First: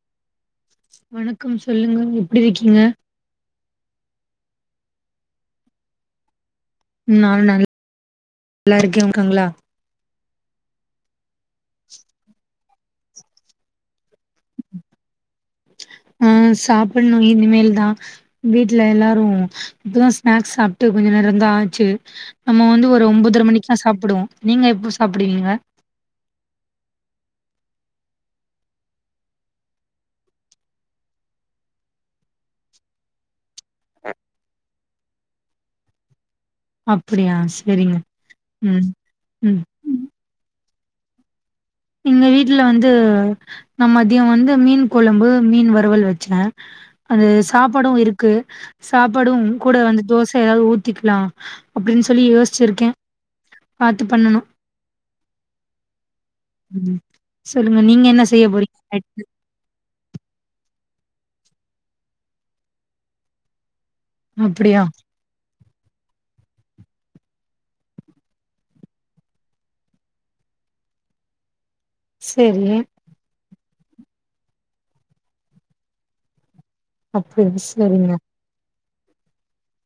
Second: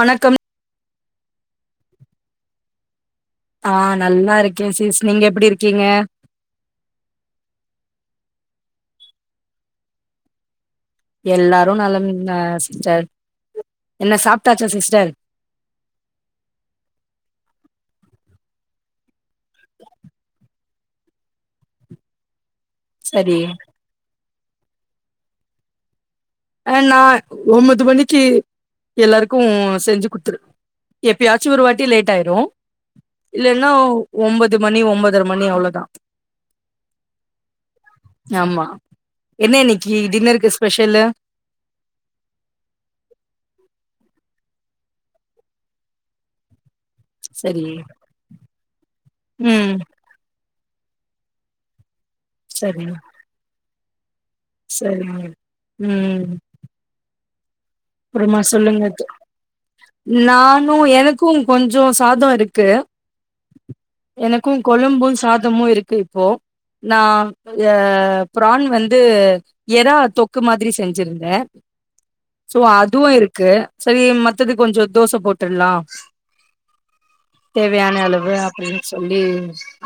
வணக்கம் வணக்கம் சொல்லுங்க எப்டிருக்கீங்க ஆ நல்லா இருக்க சீஸ் நீங்க எப்டி இருக்கீங்க ம் நானு நல்லாருக்கே வுகங்ளா எல்லாரு நலன் ந சிஸ்டர் என்ன சாப்டாச்சா சிஸ்டர் அ சாப்புல்ணு இனிமேல்தா வீட்ல எல்லாரு இப்பதா ஸ்நாக்ஸ் சாப்ட்டு கொஞ்ச நேரந்தா ஆச்சு நம்ம வந்து ஒரு சரி. ஒம்பதர மணிக்கா சாப்புடுவோ நீங்க எப்ப சாப்புடுவீங்க அ நா ஒம்பொது மணிக்கி எல்லாருக்கு செஞ்சு குட்த்துரு எப்பியாச்சு ஒரு வாட்டி லேட்டாயிரு இல்லேனா ஒம்பது மணி ஒம்பதர மணி அவ்ளோதா அப்புடியா செரிங்க ம் ம் இ டின்னருக்கு ஸ்பெஷலு இங்க வீட்ல வந்து நம்மத் திய வந்து மீன் கொழம்பு மீன் வறுவல் வச்சே அந்த சரி. சாப்பாடு இருக்கு சாப்பாடு ம். கூட வந்து தோச எதாவ் ஊத்திக்லா அப்டின்னு சொல்லி யோஸ்சிருக்கே பாத்து பண்ணணு செரிங்க ம் ம் சொல்லுங்க நீங்க என்ன செய்ய போறீ [inaudible] நானு எனக்கு கொஞ்சோ சாதோ இருக்கு எனக்கு அப்டியா கொழம்பு சாதமு இருக்கு இப்போ நா ய பிரான் வந்து எறா தொக்கு மாதிரி செஞ்சிருந்தே சோ சேரி அதுவு இருக்கு செரி மத்தது கொஞ்சோ தோச போட்டுர்லா அப்ப தேவையான சேரிங்க அளவு அப்படின் சொல்லி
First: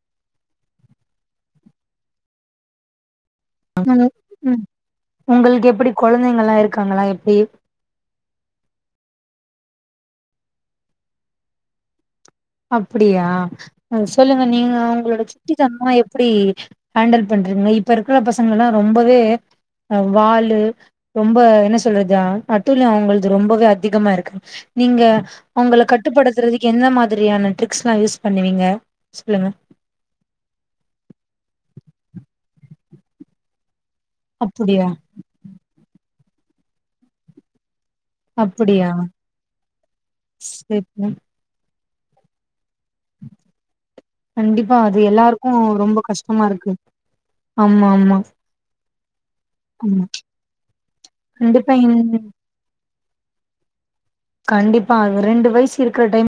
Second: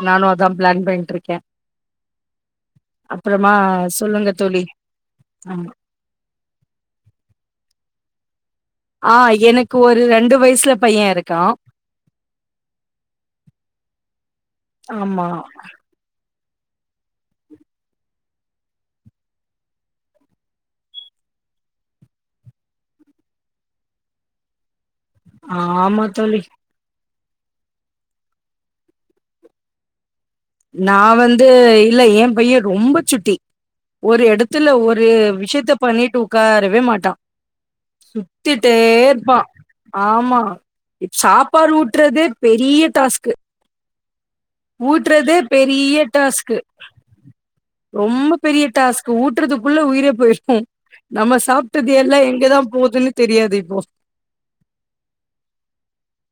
நானு அதா பிளான் பண்ணிட்ருக்கே இருக்கே அப்பறமா சொல்லுங்க தோழி ஆ கொழந்தைங்கலா இருக்காங்களா எப்டி ஆ எனக்கு ஒரு ரெண்டு வயசுல பைய இருக்கா அப்படியா அ சொல்லுங்க நீங்களு அவங்களோட ஆமா சுட்டி தனமா எப் படி ஹேண்டல் பண்றிங்க இப்ப இருக்கற பசங்கல்லா ரொம்பவே அ வாலு ரொம்ப என்ன சொல்றது அட்டூலியோ அவுங்கள்து ரொம்பவே அதிகமா இருக்கு நீங்க உங்கள ஆமா தோழி கட்டுப்படுத்தறதுக்கு எந்த மாதிரியான ட்ரிக்ஸ்லா யூஸ் பண்ணுவீங்க சொல்லுங்க நா வந்து இல்ல ஏ பைய ரொம்ப சுட்டி ஒரு எடத்துல அப்டியா ஒரு விஷயத்த பண்ணீட்டு உக்காரவே மாட்டா சுத்திட்டே அப்டியா இருப்பா ஆமா சேரிங்க சாப் பாடு ஊட்றது பெரிய டாஸ்க்கு கண்டிப்பா அது எல்லாருக்கு பெரிய ரொம்ப கஷ்டமா டாஸ்க்கு இருக்கு ஆமா ஆமா ரொம்ப பெரிய டாஸ்க்கு ஊட்றதுக்குள்ள ஆமா உயிரே போயிரு நம்ம கண்டிப்பா சாப்ட்டது இன் எல்லா எங்கதா போதுன்னு தெரியாது இப்போ கண்டிப்பா ரெண்டு வயசு இருக்கற டைம்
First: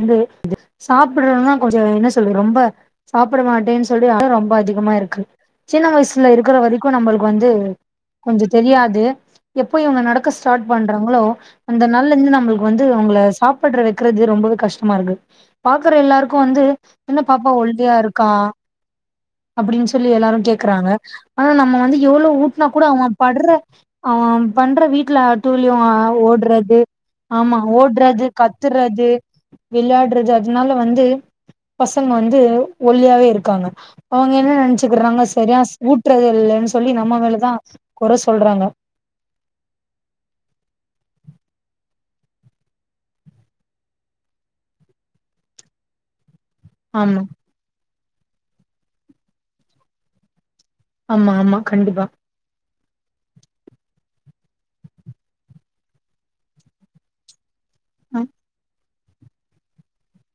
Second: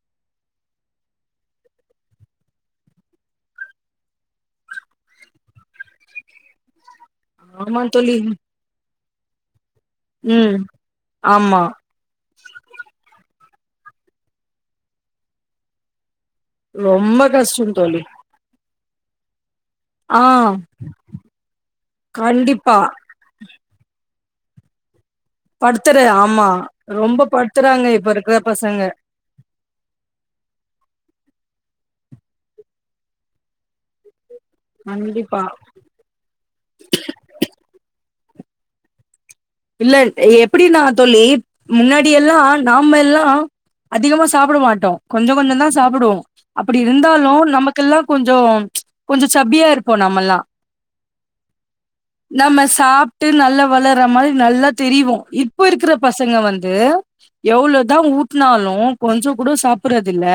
வந்து சாப்பிடுறதுனா கொஞ்சோ என்ன சொல்றது ரொம்ப சாப்பட மாட்டேன்னு சொல்லி அடோ ரொம்ப அதிகமா இருக்கு சின்ன வயசுல இருக்கற வரைக்கு நம்பளுக்கு வந்து ஆமா தோழி கொஞ்சோ தெரியாது எப்போ இவங்க நடக்க ம் ஸ்டார்ட் பண்றாங்களோ ஆமா அந்த நல்ல இன்னு நம்மளுக்கு வந்து அவங்கள சாப்பட்ற வெக்கறது ரொம்பவே கஷ்டமா இருக்கு பாக்கற எல்லாரு க்கு வந்து என்ன ரொம்ப பாப்பா கஷ்டம் ஒல்லியா தோழி இருக்கா அப்படின்னு சொல்லி ஆ எல்லாரு கேக்கறாங்க அனா நம்ம வந்து எவ்வளோ ஊட்னாக் கண்டிப்பா கூட அவ படுற ஆ பண்ற வீட்ல அட்டூழியோ படுத்துற ஆமா ஓடுறது ரொம்ப ஆமா படுத்துறாங்க இப்ப ஓடுறது இருக்கிற பசங்க கத்துறது விளையாடுறது அதனால வந்து பசங்க வந்து ஒலியாவே இருக்காங்க அவுங்க என்ன நெனச்சுக்கறாங்க கண்டிப்பா செரியா ஊட்டுறது இல்லன்னு சொல்லி நம்ம மேலதா குற சொல்றாங்க இல்ல எப்படி நா தோழி முன்னாடி எல்லா நாமெல்லா அதிகமா சாப்பட மாட்டோ கொஞ்ச கொஞ்ச தா சாப்புடுவோ அப்படி ஆமா இருந்தாலு நமக்கெல்லா கொஞ்சோ கொஞ்ச சப்பியா இருப்போ நம்மல்லா ஆமா ஆமா கண்டிபா நம்ம சாப்ட்டு நல்ல வளர்ற மாரி நல்லா தெரிவோ இப்ப இருக்கற பசங்க வந்து எவ்ளோதா அ ஊட்னாலு கொஞ்சகூட சாப்பறதில்ல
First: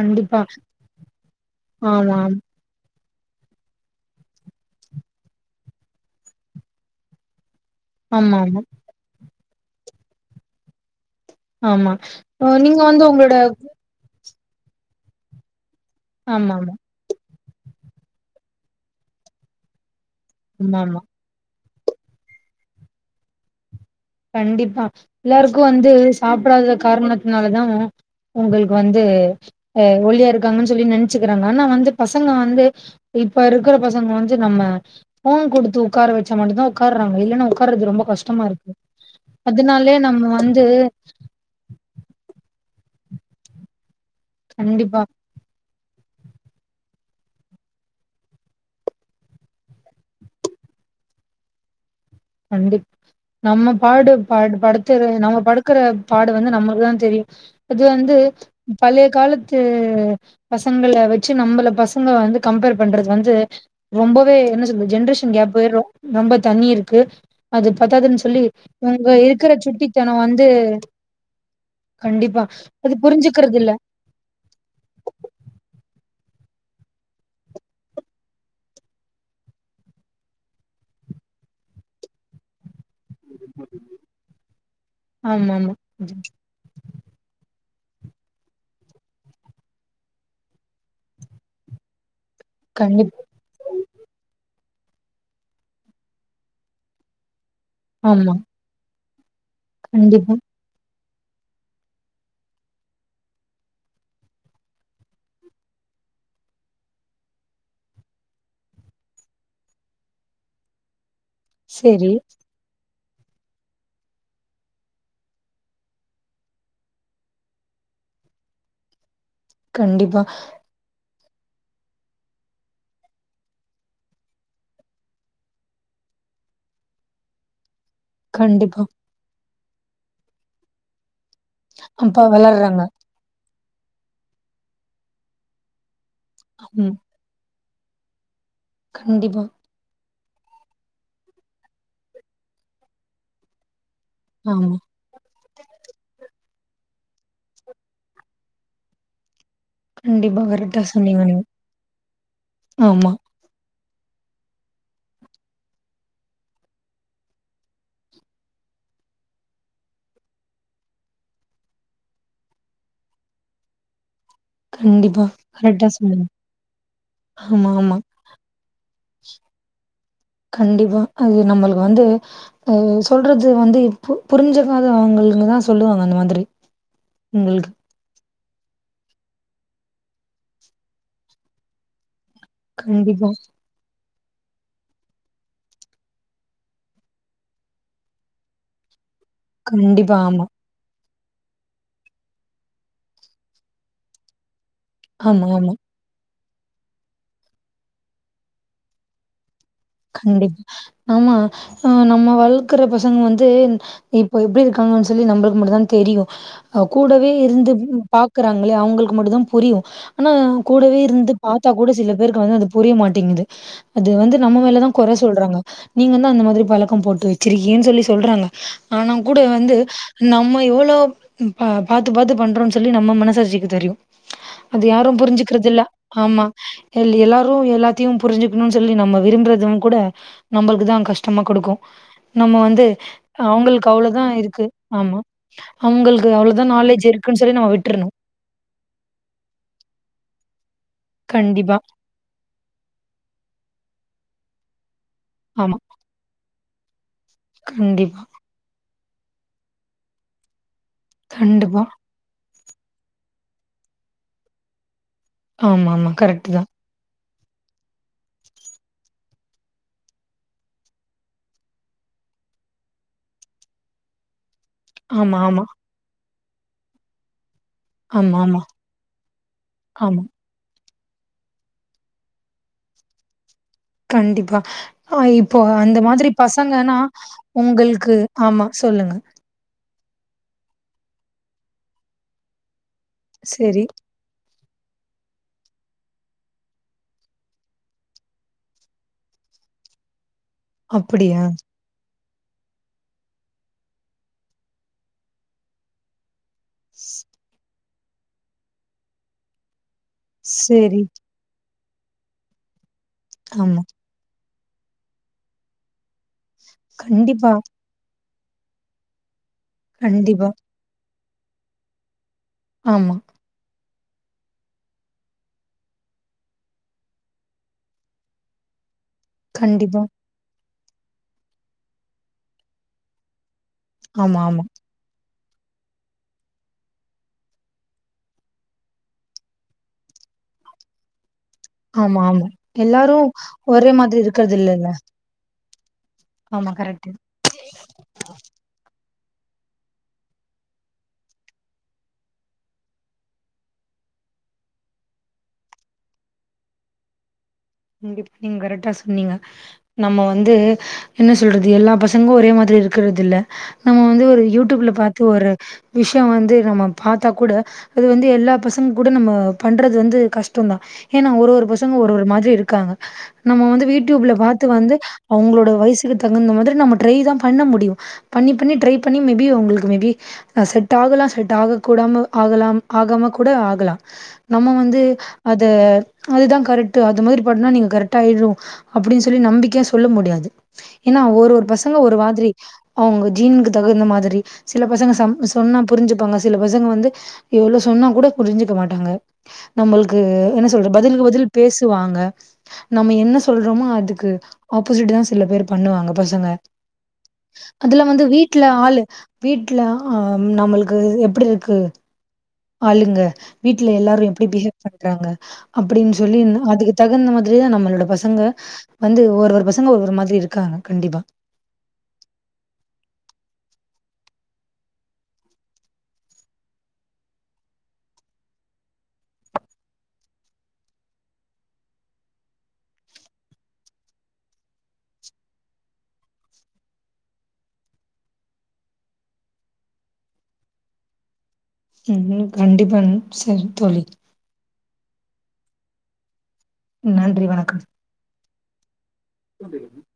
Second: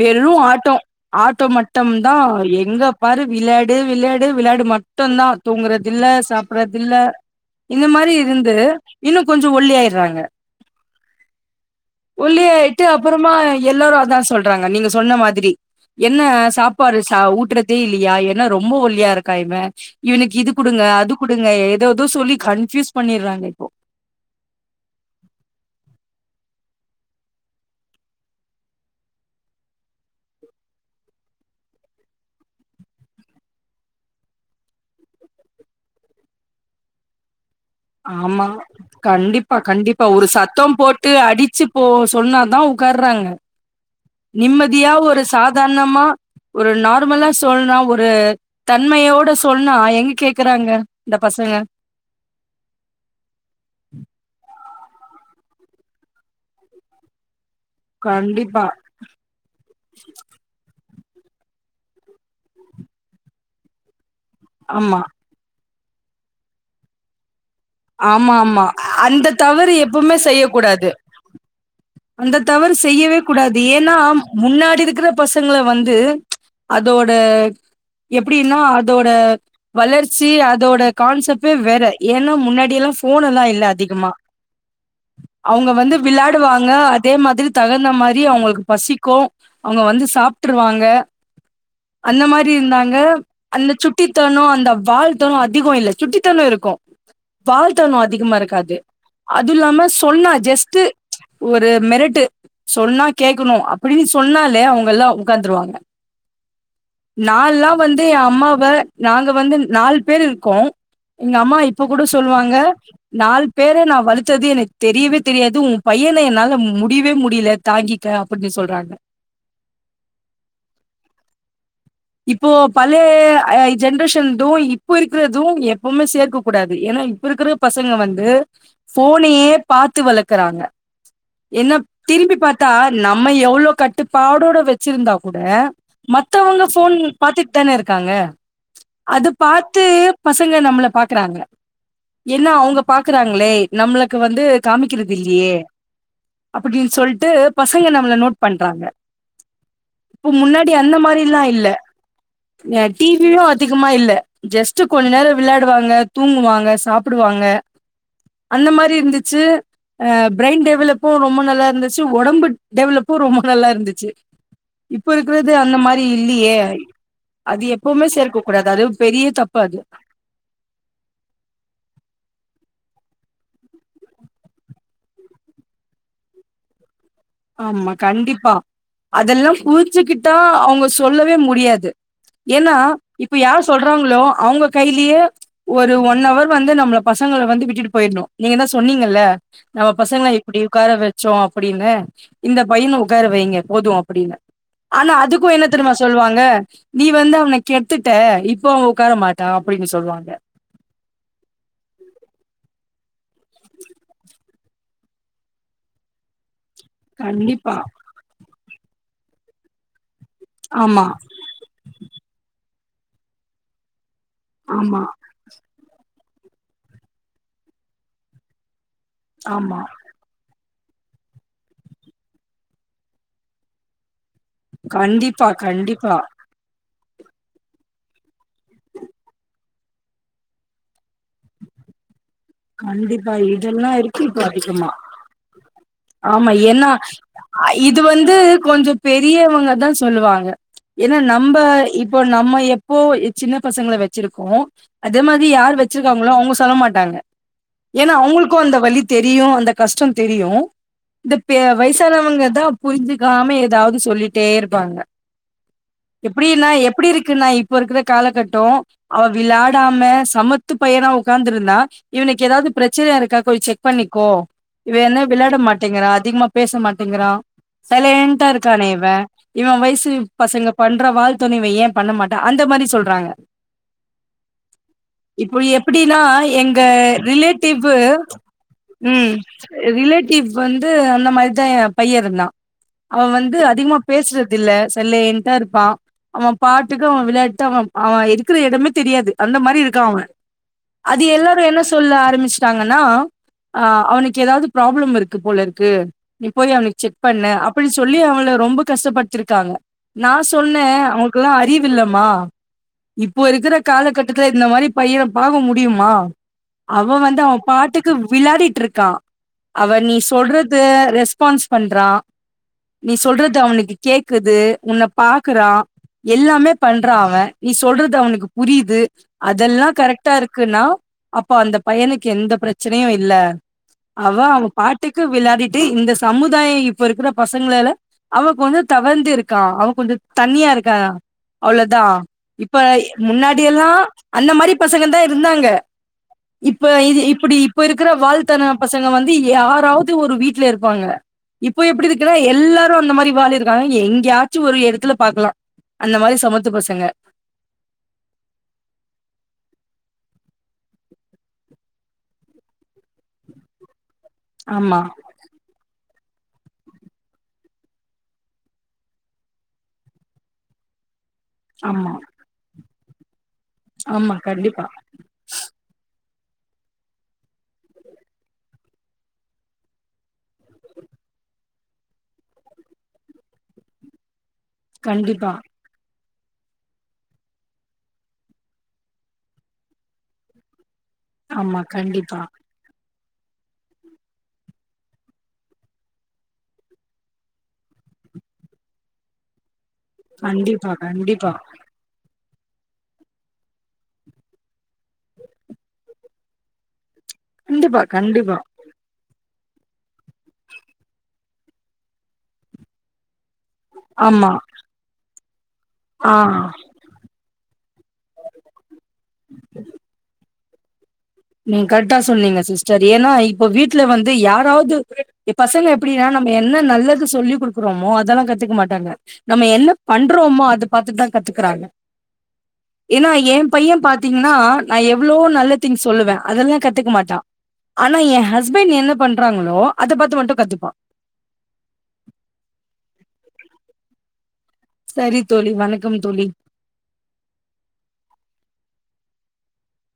வெறு ஆட்டோ ஆட்டோ மட்டும்தா ஆமா எங்க பாரு விளாடு விளாடு விளாடு மட்டுந்தா தூங்கறதில்ல சாப்றதில்ல இந்த மாரி ஆமா இருந்து ஆமா இன்னோ கொஞ்சோ ஒல்லியாயிறாங்க ஆமா ஆ நீங்க ஒல்லியாயிட்டு வந்து அப்பறமா உங்களோட எல்லோரோ அதா சொல்றாங்க நீங்க சொன்ன மாதிரி என்ன ஆமா ஆமா சாப்பாடு சா ஊட்ற தே இல்லியா என்ன ரொம்ப ஒல்லியா இருக்கா இவ இவனுக்கு இது ஆமா குடுங்க ஆமா அது குடுங்க ஏதேதோ சொல்லி கன்ஃப்யூஸ் பண்ணிறாங்க இப்போ கண்டிப்பா எல்லாருக்கு வந்து சாப்பிடாத காரணத்னாலதா உங்களுக்கு வந்து ஆ ஒல்லியா இருக்காங்கன் சொல்லி நென்ச்சுக்குறாங்க ஆனா வந்து பசங்க வந்து இப்ப இருக்குற பசங்க வந்து நம்ம ஃபோன் குடுத்து உக்கார வெச்சா மட்டுதா உக்காற்றாங்க இல்லனா உக்காறது ரொம்ப கஷ்டமா ஆமா இருக்கு கண்டிப்பா அதனாலே கண்டிப்பா ஒரு நம்ம வந்து சத்தோ போட் டு அடிச்சி போ சொன்னதா உக்காற்றாங்க நிம்மதியா கண்டிப்பா ஒரு சா தார்ணமா ஒரு நார்மலா சொன்னா ஒரு தன்மையோட சொன்னா எங்க கேக்கறாங்க இந்த பசங்க கண்டிப் நம்ம பாடு பாடு படுத் துற நம்ம படுக்குற பாடு வந்து நம்ளுக்குதா தெரியு அது வந்து கண்டிப்பா பழைய காலத்து பசங்கள வெச்சி நம்பள பசங்க வந்து கம்பேர் பண்றது வந்து ரொம்பவே என்ன சொல்து ஆமா ஜென்ரேஷன் கேப்பு ரொ ரொம்ப தண்ணி இருக்கு அது பத்தாதுன்னு ஆமா சொல்லி ஆமா இவங்க அந்த இருக்கிற தவறு எப்புமே சுட்டித்தனம் செய்ய வந்து கூடாது அந்த கண்டிப்பா தவறு அது செய்யவே புரிஞ்சுக்கிறது கூடாது இல்ல ஏன்னா முன்னாடி இருக்கிற பசங்கள வந்து அதோட எப்டினா அதோட வளர்ச்சி அதோட கான்செப்டே வேற ஏன்னா முன்னாடியெல்லா ஃபோன் எல்லா இல்ல அதிகமா ஆமா அவுங்க ஆமா வந்து விளாடுவாங்க அதே மாதிரி தகுந்த மாரி அவுங்களுக்கு பசிக்கு அவுங்க வந்து சாப்ட்ருவாங்க அந்த மாரி இந்தாங்க கண்டிப்பா அந்த சுட்டித்தனோ அந்த வால்த்தனோ அதிகோ இல்ல சுட்டித்தனோ இருக்கு வால்த்தனோ ஆமா அதிகமா இருக்காது அது இல்லாம சொன்னா கண்டிப்பா ஜஸ்ட்டு ஒரு மெரட்டு சொன்னா கேக்கணு அப்படின் சொன்னாலே அவுங்கெல்லா உக்காந்துருவாங்க நால்லா வந்து எ அம்மாவ நாங்க வந்து நால் பேர் இருக்கோ எங்க அம்மா இப்ப கூட செரி சொல்லுவாங்க நாலு பேர நா வளத்தது எனக் தெரியவே தெரியாது உ பையன என்னால முடிவே முடியலி தாங்கிக்க அப்பட்னு சொல்றாங்க கண்டிப்பா இப்போ பழைய அ ஜென்ரேஷன்தோ இப்ப இருக்கிறதோ எப்பவ்மே சேர்க்க கூடாது ஏனா இப்ப இருக்கிற பசங்க வந்து கண்டிப்பா ஃபோனயே பாத்து வளக்குறாங்க என்ன அப்ப திரும்பி பாத்தா வளர்றாங்க ந ம்மா எவ்ளோ கட்டுப்பாடோட வெச்சிருந்தா கூட மத்தவங்க ஃபோன் ம் பாத்துட்தான இருக்காங்க அது கண்டிப்பா பா த்து பசங்க நம்மள பாக்குறாங்க ஏனா அவுங்க பாக்குறாங்களே நம்மளுக்கு வந்து ஆமா காமிக் கிருதில்லியே அப்படீன் சொல்ட்டு பசங்க நம்மள நோட் பண்றாங்க இப்ப கண்டிப்பா முன்னாடி கரெக்டா அந்த சொன்னீங்க மாரில்லா நீங்க இல்ல அ ஆமா டிவியு அதிகமா இல்ல ஜஸ்ட்டு கொஞ்ச நேரோ விளாடுவாங்க தூங்குவாங்க சாப்புடுவாங்க அந்த மாரி இருந்துச்சு அ ப்ரெய்ன் டெவலேப்பு ரொம்ப நல்லா இருந்துச்சு ஒடம்பு டெவலெப்பு ரொம்ப நல்லா இருந்துச்சு இப்ப கண்டிப்பா இருக்கிறது அந்த கரெக்டா மாரி சொன்னீங்க இல்லியே அது ஆமா ஆமா எப்பவுமே சேர்க்க கூடாது அது பெரிய தப்பு அது கண்டிப்பா அது நம்மள்க் வந்து அது சொல்றது வந்து இ பு புரிஞ்சிக்காதவுங்கள்க்கு தா சொல்லுவாங்க அந்த மாதிரி உங்களுக்கு ஆமா கண்டிப்பா அதெல்லா புரிஞ்சிக்கிட்டா அவுங்க சொல்லவே முடியாது ஏனா கண்டிப்பா இப்ப யார் சொல்றாங்ளோ அவுங்க கைலியோ ஒரு ஒன்னவர் வந்து நம்ள பசங்கள வந்து விட்டுட்டு போயிர்னு நீங்க தா சொன்னீங்கல்ல நம்ம கண்டிப்பா பசங்கள ஆமா இப்டி உக்கார வெச்சோ அப்டின்னு இந்த பையன உக்கார வைங்க போது அப்டின்னு ஆனா ஆமா அதுக்கு என்ன ஆமா தெரிமா சொல்வாங்க நீ வந்து அவன கெட்த்துட்ட இப்போ அவ உக்கார மாட் டா அப்டின்னு சொல்வாங்க கண்டிப்பா ஆமா அ நம்ம வளக்கற பசங்க வந்து இப்ப எப்டி இருக்காங்கன் சொல்லி நம்ளுக்கு மட்டுந்தா தெரியு அ கூடவே இருந்து கண்டிப்பா பாக்கறாங்கல்யா அவுங்ளுக்கு மட்டு தா புரியு ஆனா கூடவே ஆமா இருந்து பாத்தா கூட சில பேருக்கு வந்து அது புரிய மாட்டிங்கிது அது வந்து நம்ம மேலதா ஆமா கொற சொல்றாங்க நீங்க தா அந்த மாதிரி பழக்கோ போட்டு வெச்சிருக்கீங்க சொல்லி சொல்றாங்க ஆனா கூட வந்து ஆமா நம்ம எவ்ளோ ம் பா பாத்து பாத்து பண்றோன் சொல்லி நம்ம மனசாட்சிக்கு தெரியு அது யாரு கண்டிப்பா புரிஞ்சிக்கிற்தில்ல கண்டிப்பா ஆமா எல் எல்லாரு எல்லாத்தயு புரிஞ்சிக்கணுன் சொல்லி நம்ம விரும்பற தும் கூட நம்பள்க்கு தா கஷ்டமா குடுக்கு நம்ம வந்து கண்டிப்பா அவுங்கள்க்கு இதெல்லா அவ்ளதா இப்போ இருக்கு அதிகமா ஆமா அவுங்கள்க்கு ஆமா அவ்ளதா ஏன்னா நாலேஜ் இருக் இது வந்து கொஞ்சோ பெரியவங்கதா சொல்லுவாங்க ஏனா நம்ப கண்டிப்பா. இப் போ நம்ம எப்போ இ சின்ன பசங்கள வெச்சிருக்கோ அதே மாரி ஆமா. யார் வெ ச்சிருக்காங்ளோ அவுங்க சொல்ல மாட்டாங்க ஏனனா கண்டிப்பா, அவுங்கள்க்கு அந்த வலி தெரியு அந்த கஷ்டோ தெரியு இந்த பெ கண்டிப்பா. வய்சானவங்க தா புரிஞ்சிக்காம எதாவ்து சொல்லிட்டே இருப்பாங்க ஆமாமா. கரெக்ட்டு தான். எப்டின்னா எப்டி இருக் குன்னா இப்ப இருக்கிற காலக்கட்டோ அவ விளாடாம சமத்து பையனா உக்காந்திருந்தா இவனுக்கு எதாவ்து பிரச்சன இருக்கா போய் செக் பண்ணிக்கோ இவ என்ன ஆமா, விளாட ஆமா. மாட்டேங்கிறா அதிக்மா பேச மாட்டேங்கிறா ஆமா, சைலேன்ட்டா ஆமா, இருக்கானே இவ இவ வய்சு ஆமா. பசங்க பண்ற வால் தனோ இவ ஏ பண்ண மாட்டா அந்த மாரி சொல்றாங்க கண்டிப்பா அ இப்போ இப்ப அந்த எப்டின்னா மாதிரி பசங்க எங்க என்னனா ரிலேட்டிவ் உங்கள்க்கு ஆமா சொல்லுங்க ம் ரிலேட்டிவ் வந்து அந்த மாரிதா பைய இருந்தா அவ வந்து சரி. அதிக்மா பேஸ்றதில்ல சைலேன்ட்டா இருப்பா அவ பாட்டுக்கு அவ விளயாட்டு அவ அவ இருக்கிற எடமே தெரியாது அந்த மாரி இருக்கா அவ அது அப்படியா? எல்லா என்ன சொல்ல ஆரம்பிச்சிட்டாங்கன்னா அ அவுனுக்கு எதாவ்து ப்ராப்ளம் இருக்கு போலருக்கு நீ போய் அவனுக் செக் பண்ணு அப்பிடி சொல்லி அவள ரொம்ப கஷ்டப்பட்த்திருக்காங்க நா சொன்னே சரி. அவுங் குல்லா அறிவில்லமா இப்போ இருக்கிற ஆமா. காலக்கட் டத்துல இந்த மாரி பையன பாக்க முடியுமா அவ வந்து கண்டிப்பா, அவ பாட்டுக்கு விளாடிட்ருக்கா அவ நீ கண்டிப்பா. சொல்ற து ரெஸ்பான்ஸ் பண்றா நீ ஆமா. சொல்றது அவுனுக்கு கேக்குது உன்ன பாக்குறா எல்லாமே பண்றா அவ நீ சொல்றது அவுனுக்கு புரியிது அதெல்லா கண்டிப்பா. கரெக்ட்டா இருக்குன்னா அப்போ அந்த பையனுக்கு எந்த பிரச்சனயு இல்ல அவ ஆமா, ஆமா. அவ பாட்டுக்கு விளாடிட்டு இந்த சமுதாயோ இப்ப இருக்கிற பசங்ளால அவ கொஞ்சோ தவர்ந்திருக்கா அவ கொஞ்சோ தனியா இருக்கா அவ்ளோதா ஆமா, ஆமா. இப்ப எல்லாரும் முன்னாடியெல்லா ஒரே மாதிரி அந்த இருக்கறது மாரி இல்லல்ல. பசங்க தா இருந்தாங்க ஆமா இப்ப கரெக்ட்டு. இது இப்டி இப்ப இருக்குற வால்தன பசங்க வந்து யாராவது ஒரு வீட்ல இருப்பாங்க இப்போ எப்டி இருக்குன்னா எல்லாரு அந்த மாரி வால் இருக்கானா எங்கயாச்சு ஒரு எடத்துல பாக்கலா அந்த மாரி சமத்து பசங்க [inaudible] நீங்க கரெக்டா சொன்னீங்க நம்ம வந்து என்ன சொல்றது எல்லா பசங்களு ஒரே மாதிரி இருக்கிறது இல்ல நம்ம வந்து ஒரு யூடியூப்ல ஆமா பாத்து ஒரு விஷய வந்து நம்ம பாத்தா கூட அது வந்து எல்லா பசங்க கூட நம்ம பண்றது வந்து கஷ்டந்தா ஏன்னா ஒரு ஒரு பசங்க ஒரு ஆமா ஒரு மாதிரி இருக்காங்க நம்ம வந்து வீடியூப்ல ஆமா பாத்து கண்டிப்பா வந்து அவங்களோட வயசுக்கு தகுந்த மாதிரி நம்ம டிரை தா பண்ண முடியு பண்ணி பண்ணி ட்ரை பண்ணி மேபி அவங்களுக்கு மேபி ஆ செட் ஆகலாம் செட் ஆக கூடாம ஆகலாம் ஆகாம கூட ஆகலா நம்ம வந்து கண்டிப்பா அத அதுதா கரெக்ட்டு அது மாரி பண்ணா நீங்க கரெக்டா ஆயிடு அப்டின்னு சொல்லி நம்பிக்கையா சொல்ல முடியாது ஏன்னா ஒரு ஒரு ஆமா பசங்க ஒரு கண்டிப்பா மாதிரி அவங்க ஜீனுக்கு தகுந்த மாதிரி சில பசங்க சம் சொன்னா புரிஞ்சுப்பாங்க சில பசங்க வந்து எவ்ளோ சொன்னா கூட புரிஞ்சுக்க மாட்டாங்க நம்மளுக்கு என்ன கண்டிப்பா சொல்றது பதிலுக்கு பதில் கண்டிப்பா பேசுவாங்க நம்ம என்ன சொல்றோமோ அதுக்கு ஆப்போசிட் தா சில பேர் பண்ணுவாங்க பசங்க கண்டிப்பா அதில்லாமா வந்து கண்டிப்பா வீட்ல ஆளு வீட்ல ஆ நம்மளுக்கு எப்டி இருக்கு ஆளுங்க வீட்ல எல்லாரு எப்டி ஆமா பிஹேவ் பண்றாங்க அப்டின்னு ஆ சொல்லி அதுக தகுந்த மாதிரி தா நம்மளோட பசங்க வந்து ஒரு ஒரு பசங்க ஒரு ஒரு மாதிரி இருக்காங்க கண்டிப்பா நீங்க கரெக்ட்டா சொன்னீங்க சிஸ்டர் ஏன்னா இப்போ வீட்ல வந்து யாராவது பசங்க எப்டின்னா நம்ம என்ன நல்லது சொல்லி குடுக்குறமோ அதெல்லா கத்துக்க மாட்டாங்க நம்ம என்ன பண்றோமோ அத பாத்துதா கத்துக்குறாங்க ஏன்னா ஏ பைய பாத்தீங்கன்னா நா எவ்ளோ நல்ல திங்க்ஸ் சொல்லுவே அதெல்லா கத்துக்க மாட்டா ஆனா ஏ ஹஸ்பண்ட் என்ன பண்றாங்களோ அத பாத்து மட்டு கத்துப்பா ம் ம் கண்டிப்பாங்க செரி தோழி செரி தோழி வணக்கம் தோழி நன்றி வணக்கம் [unintelligible]